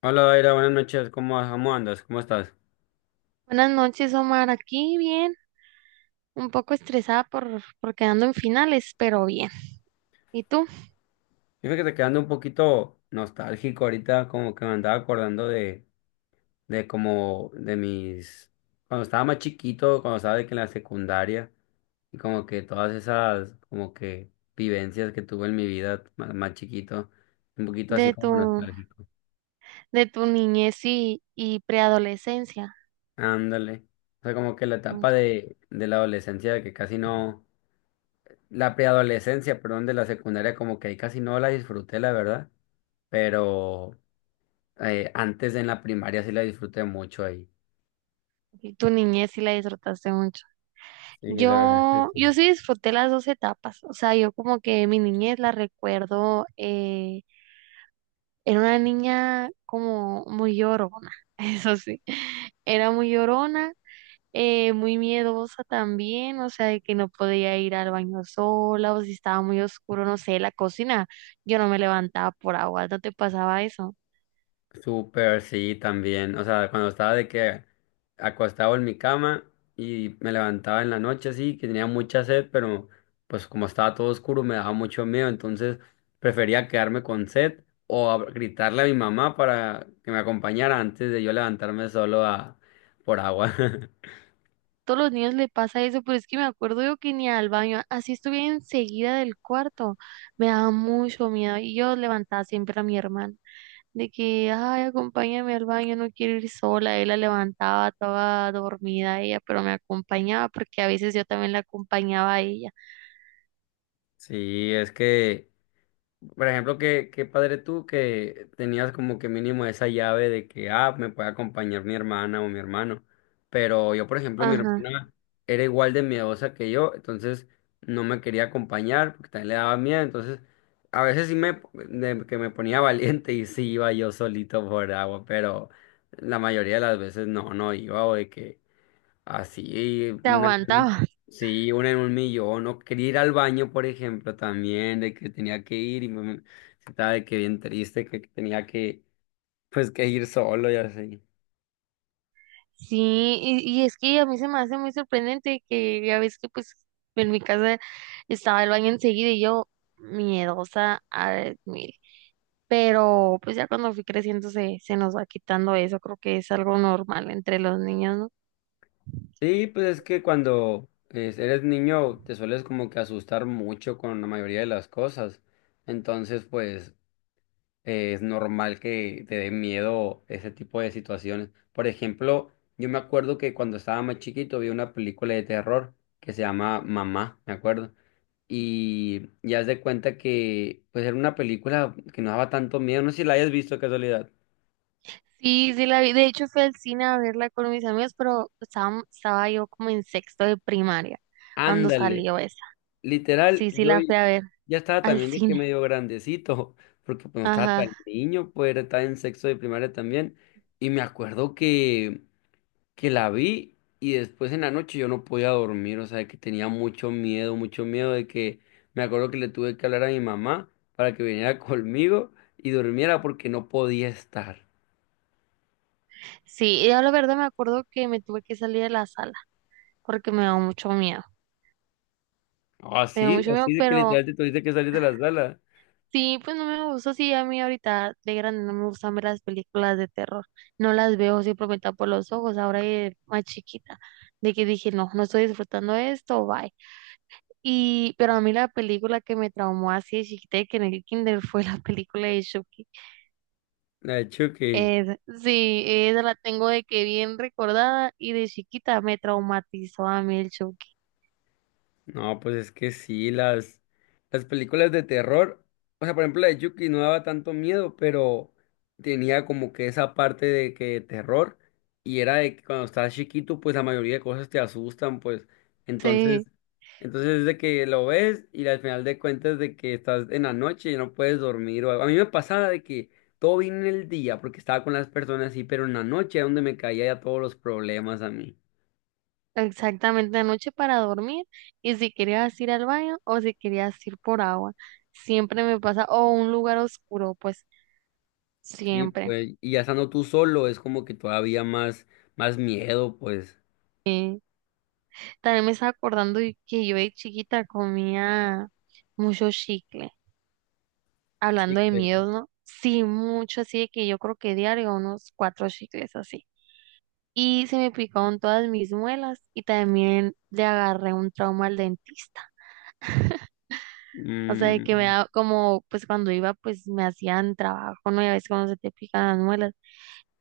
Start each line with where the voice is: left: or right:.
left: Hola, Daira, buenas noches. ¿Cómo, vas? Cómo andas? ¿Cómo estás?
right: Buenas noches, Omar. Aquí bien, un poco estresada por quedando en finales, pero bien. ¿Y tú?
left: Fíjate que quedando un poquito nostálgico ahorita, como que me andaba acordando de cuando estaba más chiquito, cuando estaba de que en la secundaria, y como que todas esas, como que vivencias que tuve en mi vida más chiquito, un poquito
right: De
left: así
right: tu,
left: como nostálgico.
right: de tu niñez y preadolescencia.
left: Ándale. O sea, como que la
right: ¿No?
left: etapa de la adolescencia, que casi no, la preadolescencia, perdón, de la secundaria, como que ahí casi no la disfruté, la verdad. Pero antes en la primaria sí la disfruté mucho ahí.
right: Y tu niñez sí la disfrutaste mucho.
left: Sí, la verdad es que
right: Yo,
left: sí.
right: yo sí disfruté las dos etapas. O sea, yo como que mi niñez la recuerdo, era una niña como muy llorona, eso sí. Era muy llorona, muy miedosa también, o sea, de que no podía ir al baño sola o si estaba muy oscuro, no sé, la cocina, yo no me levantaba por agua, ¿no te pasaba eso?
left: Súper, sí, también. O sea, cuando estaba de que acostado en mi cama y me levantaba en la noche, sí, que tenía mucha sed, pero pues como estaba todo oscuro me daba mucho miedo, entonces prefería quedarme con sed o gritarle a mi mamá para que me acompañara antes de yo levantarme solo a por agua.
right: Todos los niños le pasa eso, pero es que me acuerdo yo que ni al baño, así estuviera enseguida del cuarto, me daba mucho miedo y yo levantaba siempre a mi hermana de que, ay, acompáñame al baño, no quiero ir sola, él la levantaba toda dormida ella, pero me acompañaba porque a veces yo también la acompañaba a ella.
left: Sí, es que por ejemplo, qué padre tú que tenías como que mínimo esa llave de que, ah, me puede acompañar mi hermana o mi hermano. Pero yo, por ejemplo, mi
right: Ajá,
left: hermana era igual de miedosa que yo, entonces no me quería acompañar porque también le daba miedo. Entonces, a veces sí me, de que me ponía valiente y sí iba yo solito por agua, pero la mayoría de las veces no, no iba o de que así,
right: te
left: una,
right: aguantaba.
left: sí, una en un millón. No quería ir al baño, por ejemplo, también, de que tenía que ir y me estaba de que bien triste, que tenía que, pues, que ir solo y así.
right: Sí, y es que a mí se me hace muy sorprendente que ya ves que pues en mi casa estaba el baño enseguida y yo miedosa al mil. Pero pues ya cuando fui creciendo se nos va quitando eso, creo que es algo normal entre los niños, ¿no?
left: Sí, pues es que cuando eres niño te sueles como que asustar mucho con la mayoría de las cosas. Entonces, pues, es normal que te dé miedo ese tipo de situaciones. Por ejemplo, yo me acuerdo que cuando estaba más chiquito vi una película de terror que se llama Mamá, me acuerdo. Y ya haz de cuenta que pues era una película que no daba tanto miedo, no sé si la hayas visto de casualidad.
right: Sí, sí la vi, de hecho fui al cine a verla con mis amigos, pero estaba yo como en sexto de primaria cuando
left: Ándale,
right: salió esa.
left: literal,
right: Sí, sí la fui a ver
left: ya estaba
right: al
left: también de que
right: cine.
left: medio grandecito, porque pues no estaba tan
right: Ajá.
left: niño, pues estaba en sexto de primaria también, y me acuerdo que la vi y después en la noche yo no podía dormir, o sea, de que tenía mucho miedo de que, me acuerdo que le tuve que hablar a mi mamá para que viniera conmigo y durmiera porque no podía estar.
right: Sí, yo la verdad me acuerdo que me tuve que salir de la sala, porque me da mucho miedo. Me da
left: Así,
right: mucho
left: así
right: miedo,
left: de que
right: pero
left: literalmente tuviste que salir de la sala.
right: sí, pues no me gusta. Sí, a mí ahorita de grande no me gustan ver las películas de terror. No las veo siempre simplemente por los ojos, ahora de más chiquita, de que dije, no, no estoy disfrutando de esto, bye. Y, pero a mí la película que me traumó así de chiquita de que en el kinder fue la película de Chucky.
left: La de choque.
right: Sí, esa la tengo de que bien recordada y de chiquita me traumatizó a mí el Chucky.
left: No, pues es que sí, las películas de terror, o sea, por ejemplo, la de Chucky no daba tanto miedo, pero tenía como que esa parte de que terror, y era de que cuando estás chiquito, pues la mayoría de cosas te asustan, pues, entonces,
right: Sí.
left: entonces es de que lo ves y al final de cuentas de que estás en la noche y no puedes dormir, o algo. A mí me pasaba de que todo vino en el día, porque estaba con las personas así, pero en la noche era donde me caía ya todos los problemas a mí.
right: Exactamente, anoche para dormir y si querías ir al baño o si querías ir por agua, siempre me pasa, o un lugar oscuro, pues
left: Sí,
right: siempre.
left: pues, y ya estando tú solo es como que todavía más miedo, pues.
right: Eh, También me estaba acordando y que yo de chiquita comía mucho chicle,
left: Sí,
right: hablando de
left: pues,
right: miedos, ¿no? Sí, mucho, así de que yo creo que diario unos cuatro chicles así. Y se me picaron todas mis muelas y también le agarré un trauma al dentista. O sea, de que me
left: mm,
right: da como, pues cuando iba, pues me hacían trabajo, ¿no? Y a veces cuando se te pican las muelas.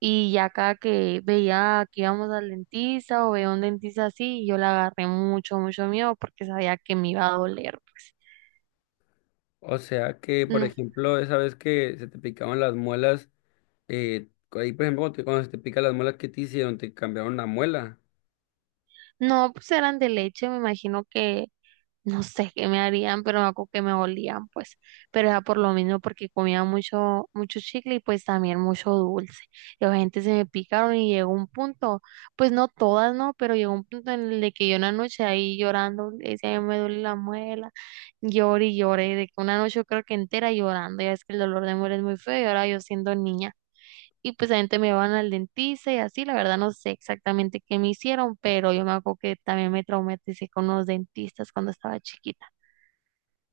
right: Y ya cada que veía que íbamos al dentista o veía un dentista así, yo le agarré mucho, mucho miedo porque sabía que me iba a doler, pues.
left: o sea que, por
right: No,
left: ejemplo, esa vez que se te picaban las muelas, ahí, por ejemplo, cuando se te pican las muelas, ¿qué te hicieron? ¿Te cambiaron la muela?
right: no, pues eran de leche, me imagino que no sé qué me harían, pero me acuerdo que me olían, pues. Pero era por lo mismo, porque comía mucho, mucho chicle y pues también mucho dulce. Y la gente se me picaron y llegó un punto, pues no todas, ¿no? Pero llegó un punto en el de que yo una noche ahí llorando, le decía, "Ay, me duele la muela," lloré y lloré, de que una noche yo creo que entera llorando, ya es que el dolor de muela es muy feo y ahora yo siendo niña y pues también te me van al dentista y así, la verdad no sé exactamente qué me hicieron, pero yo me acuerdo que también me traumaticé con los dentistas cuando estaba chiquita.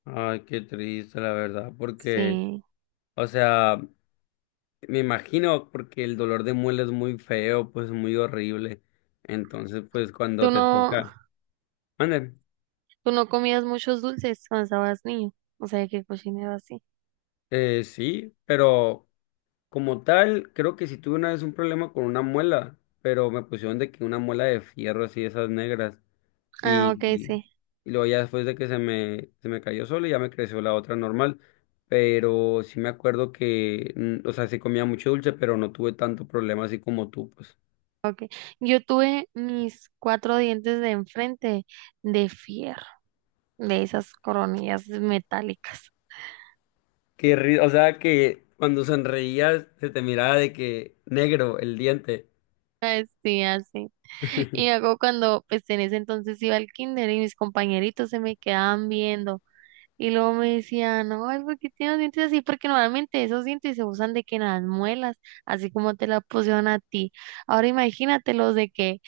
left: Ay, qué triste, la verdad, porque,
right: Sí.
left: o sea, me imagino, porque el dolor de muela es muy feo, pues muy horrible. Entonces, pues cuando
right: ¿Tú
left: te
right: no,
left: toca, mande.
right: tú no comías muchos dulces cuando estabas niño? O sea, que cocinero así.
left: Sí, pero como tal, creo que sí tuve una vez un problema con una muela, pero me pusieron de que una muela de fierro así, esas negras.
right: Ah, ok,
left: Y,
right: sí.
left: y luego ya después de que se me cayó sola, ya me creció la otra normal. Pero sí me acuerdo que, mm, o sea, sí comía mucho dulce, pero no tuve tanto problema así como tú, pues.
right: Ok. Yo tuve mis cuatro dientes de enfrente de fierro, de esas coronillas metálicas.
left: O sea, que cuando sonreías se te miraba de que negro el diente.
right: Ay, sí, así. Y hago cuando, pues en ese entonces iba al kinder y mis compañeritos se me quedaban viendo. Y luego me decían, ay, ¿por qué tienes los dientes así? Porque normalmente esos dientes se usan de que en las muelas, así como te la pusieron a ti. Ahora imagínatelos de que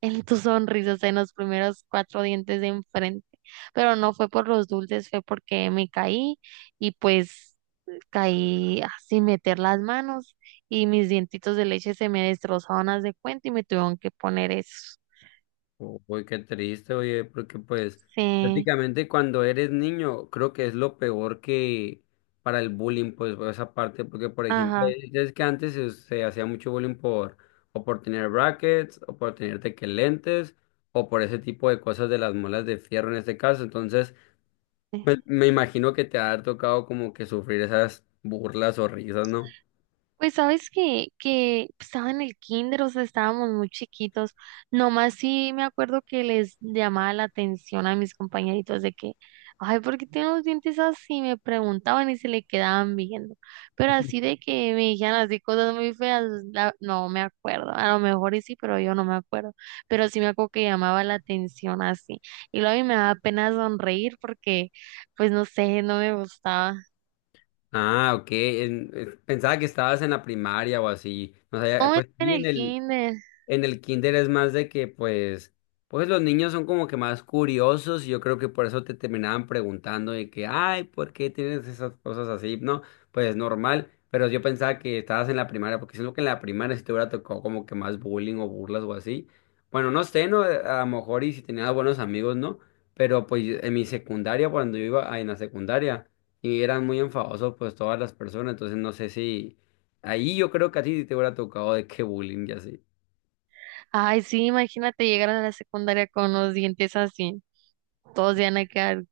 right: en tu sonrisa, o sea, en los primeros cuatro dientes de enfrente. Pero no fue por los dulces, fue porque me caí y pues caí sin meter las manos y mis dientitos de leche se me destrozaron, haz de cuenta, y me tuvieron que poner eso.
left: Uy, qué triste, oye, porque pues
right: Sí,
left: prácticamente cuando eres niño creo que es lo peor que para el bullying, pues por esa parte, porque por ejemplo,
right: ajá.
left: es que antes se hacía mucho bullying por o por tener brackets o por tener tequelentes o por ese tipo de cosas de las muelas de fierro en este caso, entonces pues, me imagino que te ha tocado como que sufrir esas burlas o risas, ¿no?
right: Pues sabes que estaba en el kinder, o sea, estábamos muy chiquitos. Nomás sí me acuerdo que les llamaba la atención a mis compañeritos de que, ay, ¿por qué tienen los dientes así? Me preguntaban y se le quedaban viendo. Pero así de que me dijeran así cosas muy feas, no me acuerdo. A lo mejor y sí, pero yo no me acuerdo. Pero sí me acuerdo que llamaba la atención así. Y luego a mí me daba pena sonreír porque, pues no sé, no me gustaba.
left: Ah, ok, pensaba que estabas en la primaria o así, o sea,
right: ¿Cómo
left: pues
right: está en
left: sí, en
right: el
left: el...
right: kinder?
left: En el kinder es más de que, pues, pues los niños son como que más curiosos y yo creo que por eso te terminaban preguntando de que, ay, ¿por qué tienes esas cosas así? No, pues es normal, pero yo pensaba que estabas en la primaria, porque siento que en la primaria si te hubiera tocado como que más bullying o burlas o así. Bueno, no sé, ¿no? A lo mejor y si tenías buenos amigos, ¿no? Pero pues en mi secundaria, cuando yo iba ah, en la secundaria, y eran muy enfadosos pues todas las personas, entonces no sé si ahí yo creo que a ti sí te hubiera tocado de qué bullying y así.
right: Ay, sí, imagínate llegar a la secundaria con los dientes así. Todos se van a quedar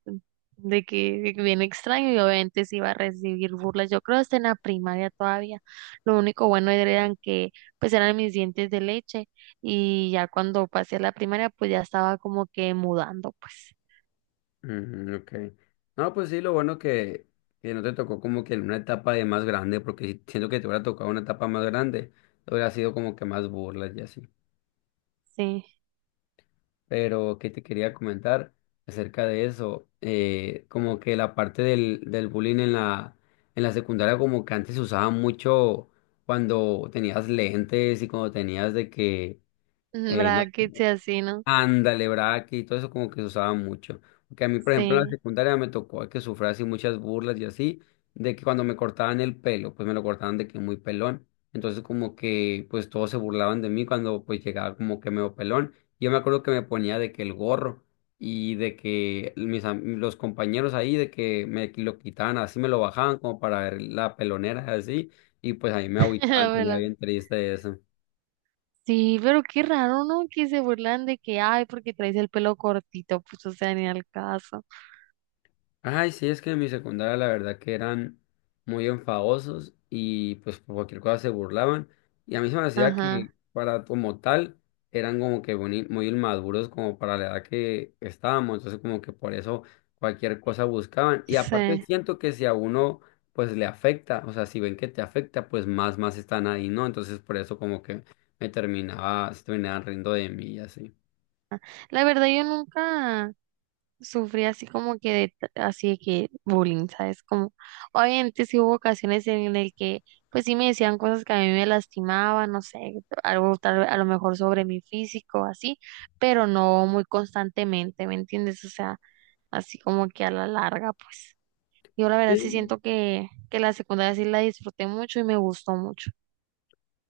right: de que bien extraño y obviamente sí iba a recibir burlas. Yo creo hasta en la primaria todavía. Lo único bueno eran que pues eran mis dientes de leche y ya cuando pasé a la primaria pues ya estaba como que mudando pues.
left: Mm, ok. No, pues sí, lo bueno que no te tocó como que en una etapa de más grande, porque siento que te hubiera tocado una etapa más grande, hubiera sido como que más burlas y así.
right: Sí.
left: Pero que te quería comentar acerca de eso, como que la parte del bullying en en la secundaria, como que antes se usaba mucho cuando tenías lentes y cuando tenías de que, no
right: ¿Verdad que sea así, no?
left: ándale, braque y todo eso como que se usaba mucho. Porque a mí, por ejemplo, en la
right: Sí.
left: secundaria me tocó que sufrí así muchas burlas y así, de que cuando me cortaban el pelo, pues me lo cortaban de que muy pelón. Entonces como que pues todos se burlaban de mí cuando pues llegaba como que medio pelón. Yo me acuerdo que me ponía de que el gorro y de que los compañeros ahí de que me lo quitaban así, me lo bajaban como para ver la pelonera así. Y pues ahí me agüitaba, me ponía
right: Bueno,
left: bien triste eso.
right: sí, pero qué raro, ¿no? Que se burlan de que, ay, porque traes el pelo cortito, pues o sea, ni al caso.
left: Ay, sí, es que en mi secundaria la verdad que eran muy enfadosos y pues por cualquier cosa se burlaban. Y a mí se me hacía que
right: Ajá.
left: para como tal eran como que muy inmaduros como para la edad que estábamos. Entonces como que por eso cualquier cosa buscaban. Y aparte
right: Sí.
left: siento que si a uno pues le afecta, o sea, si ven que te afecta, pues más están ahí, ¿no? Entonces por eso como que me terminaba, se terminaban riendo de mí y así.
right: La verdad, yo nunca sufrí así como que así de que bullying, ¿sabes? Como, obviamente sí hubo ocasiones en el que, pues sí me decían cosas que a mí me lastimaban, no sé, algo tal, a lo mejor sobre mi físico, así, pero no muy constantemente, ¿me entiendes? O sea, así como que a la larga, pues. Yo la verdad sí siento que la secundaria sí la disfruté mucho y me gustó mucho.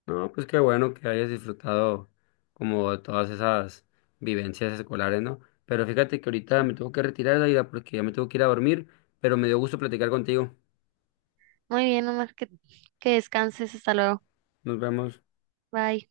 left: No, pues qué bueno que hayas disfrutado como todas esas vivencias escolares, ¿no? Pero fíjate que ahorita me tengo que retirar, Daida, porque ya me tengo que ir a dormir, pero me dio gusto platicar contigo.
right: Muy bien, Omar, que descanses, hasta luego.
left: Nos vemos.
right: Bye.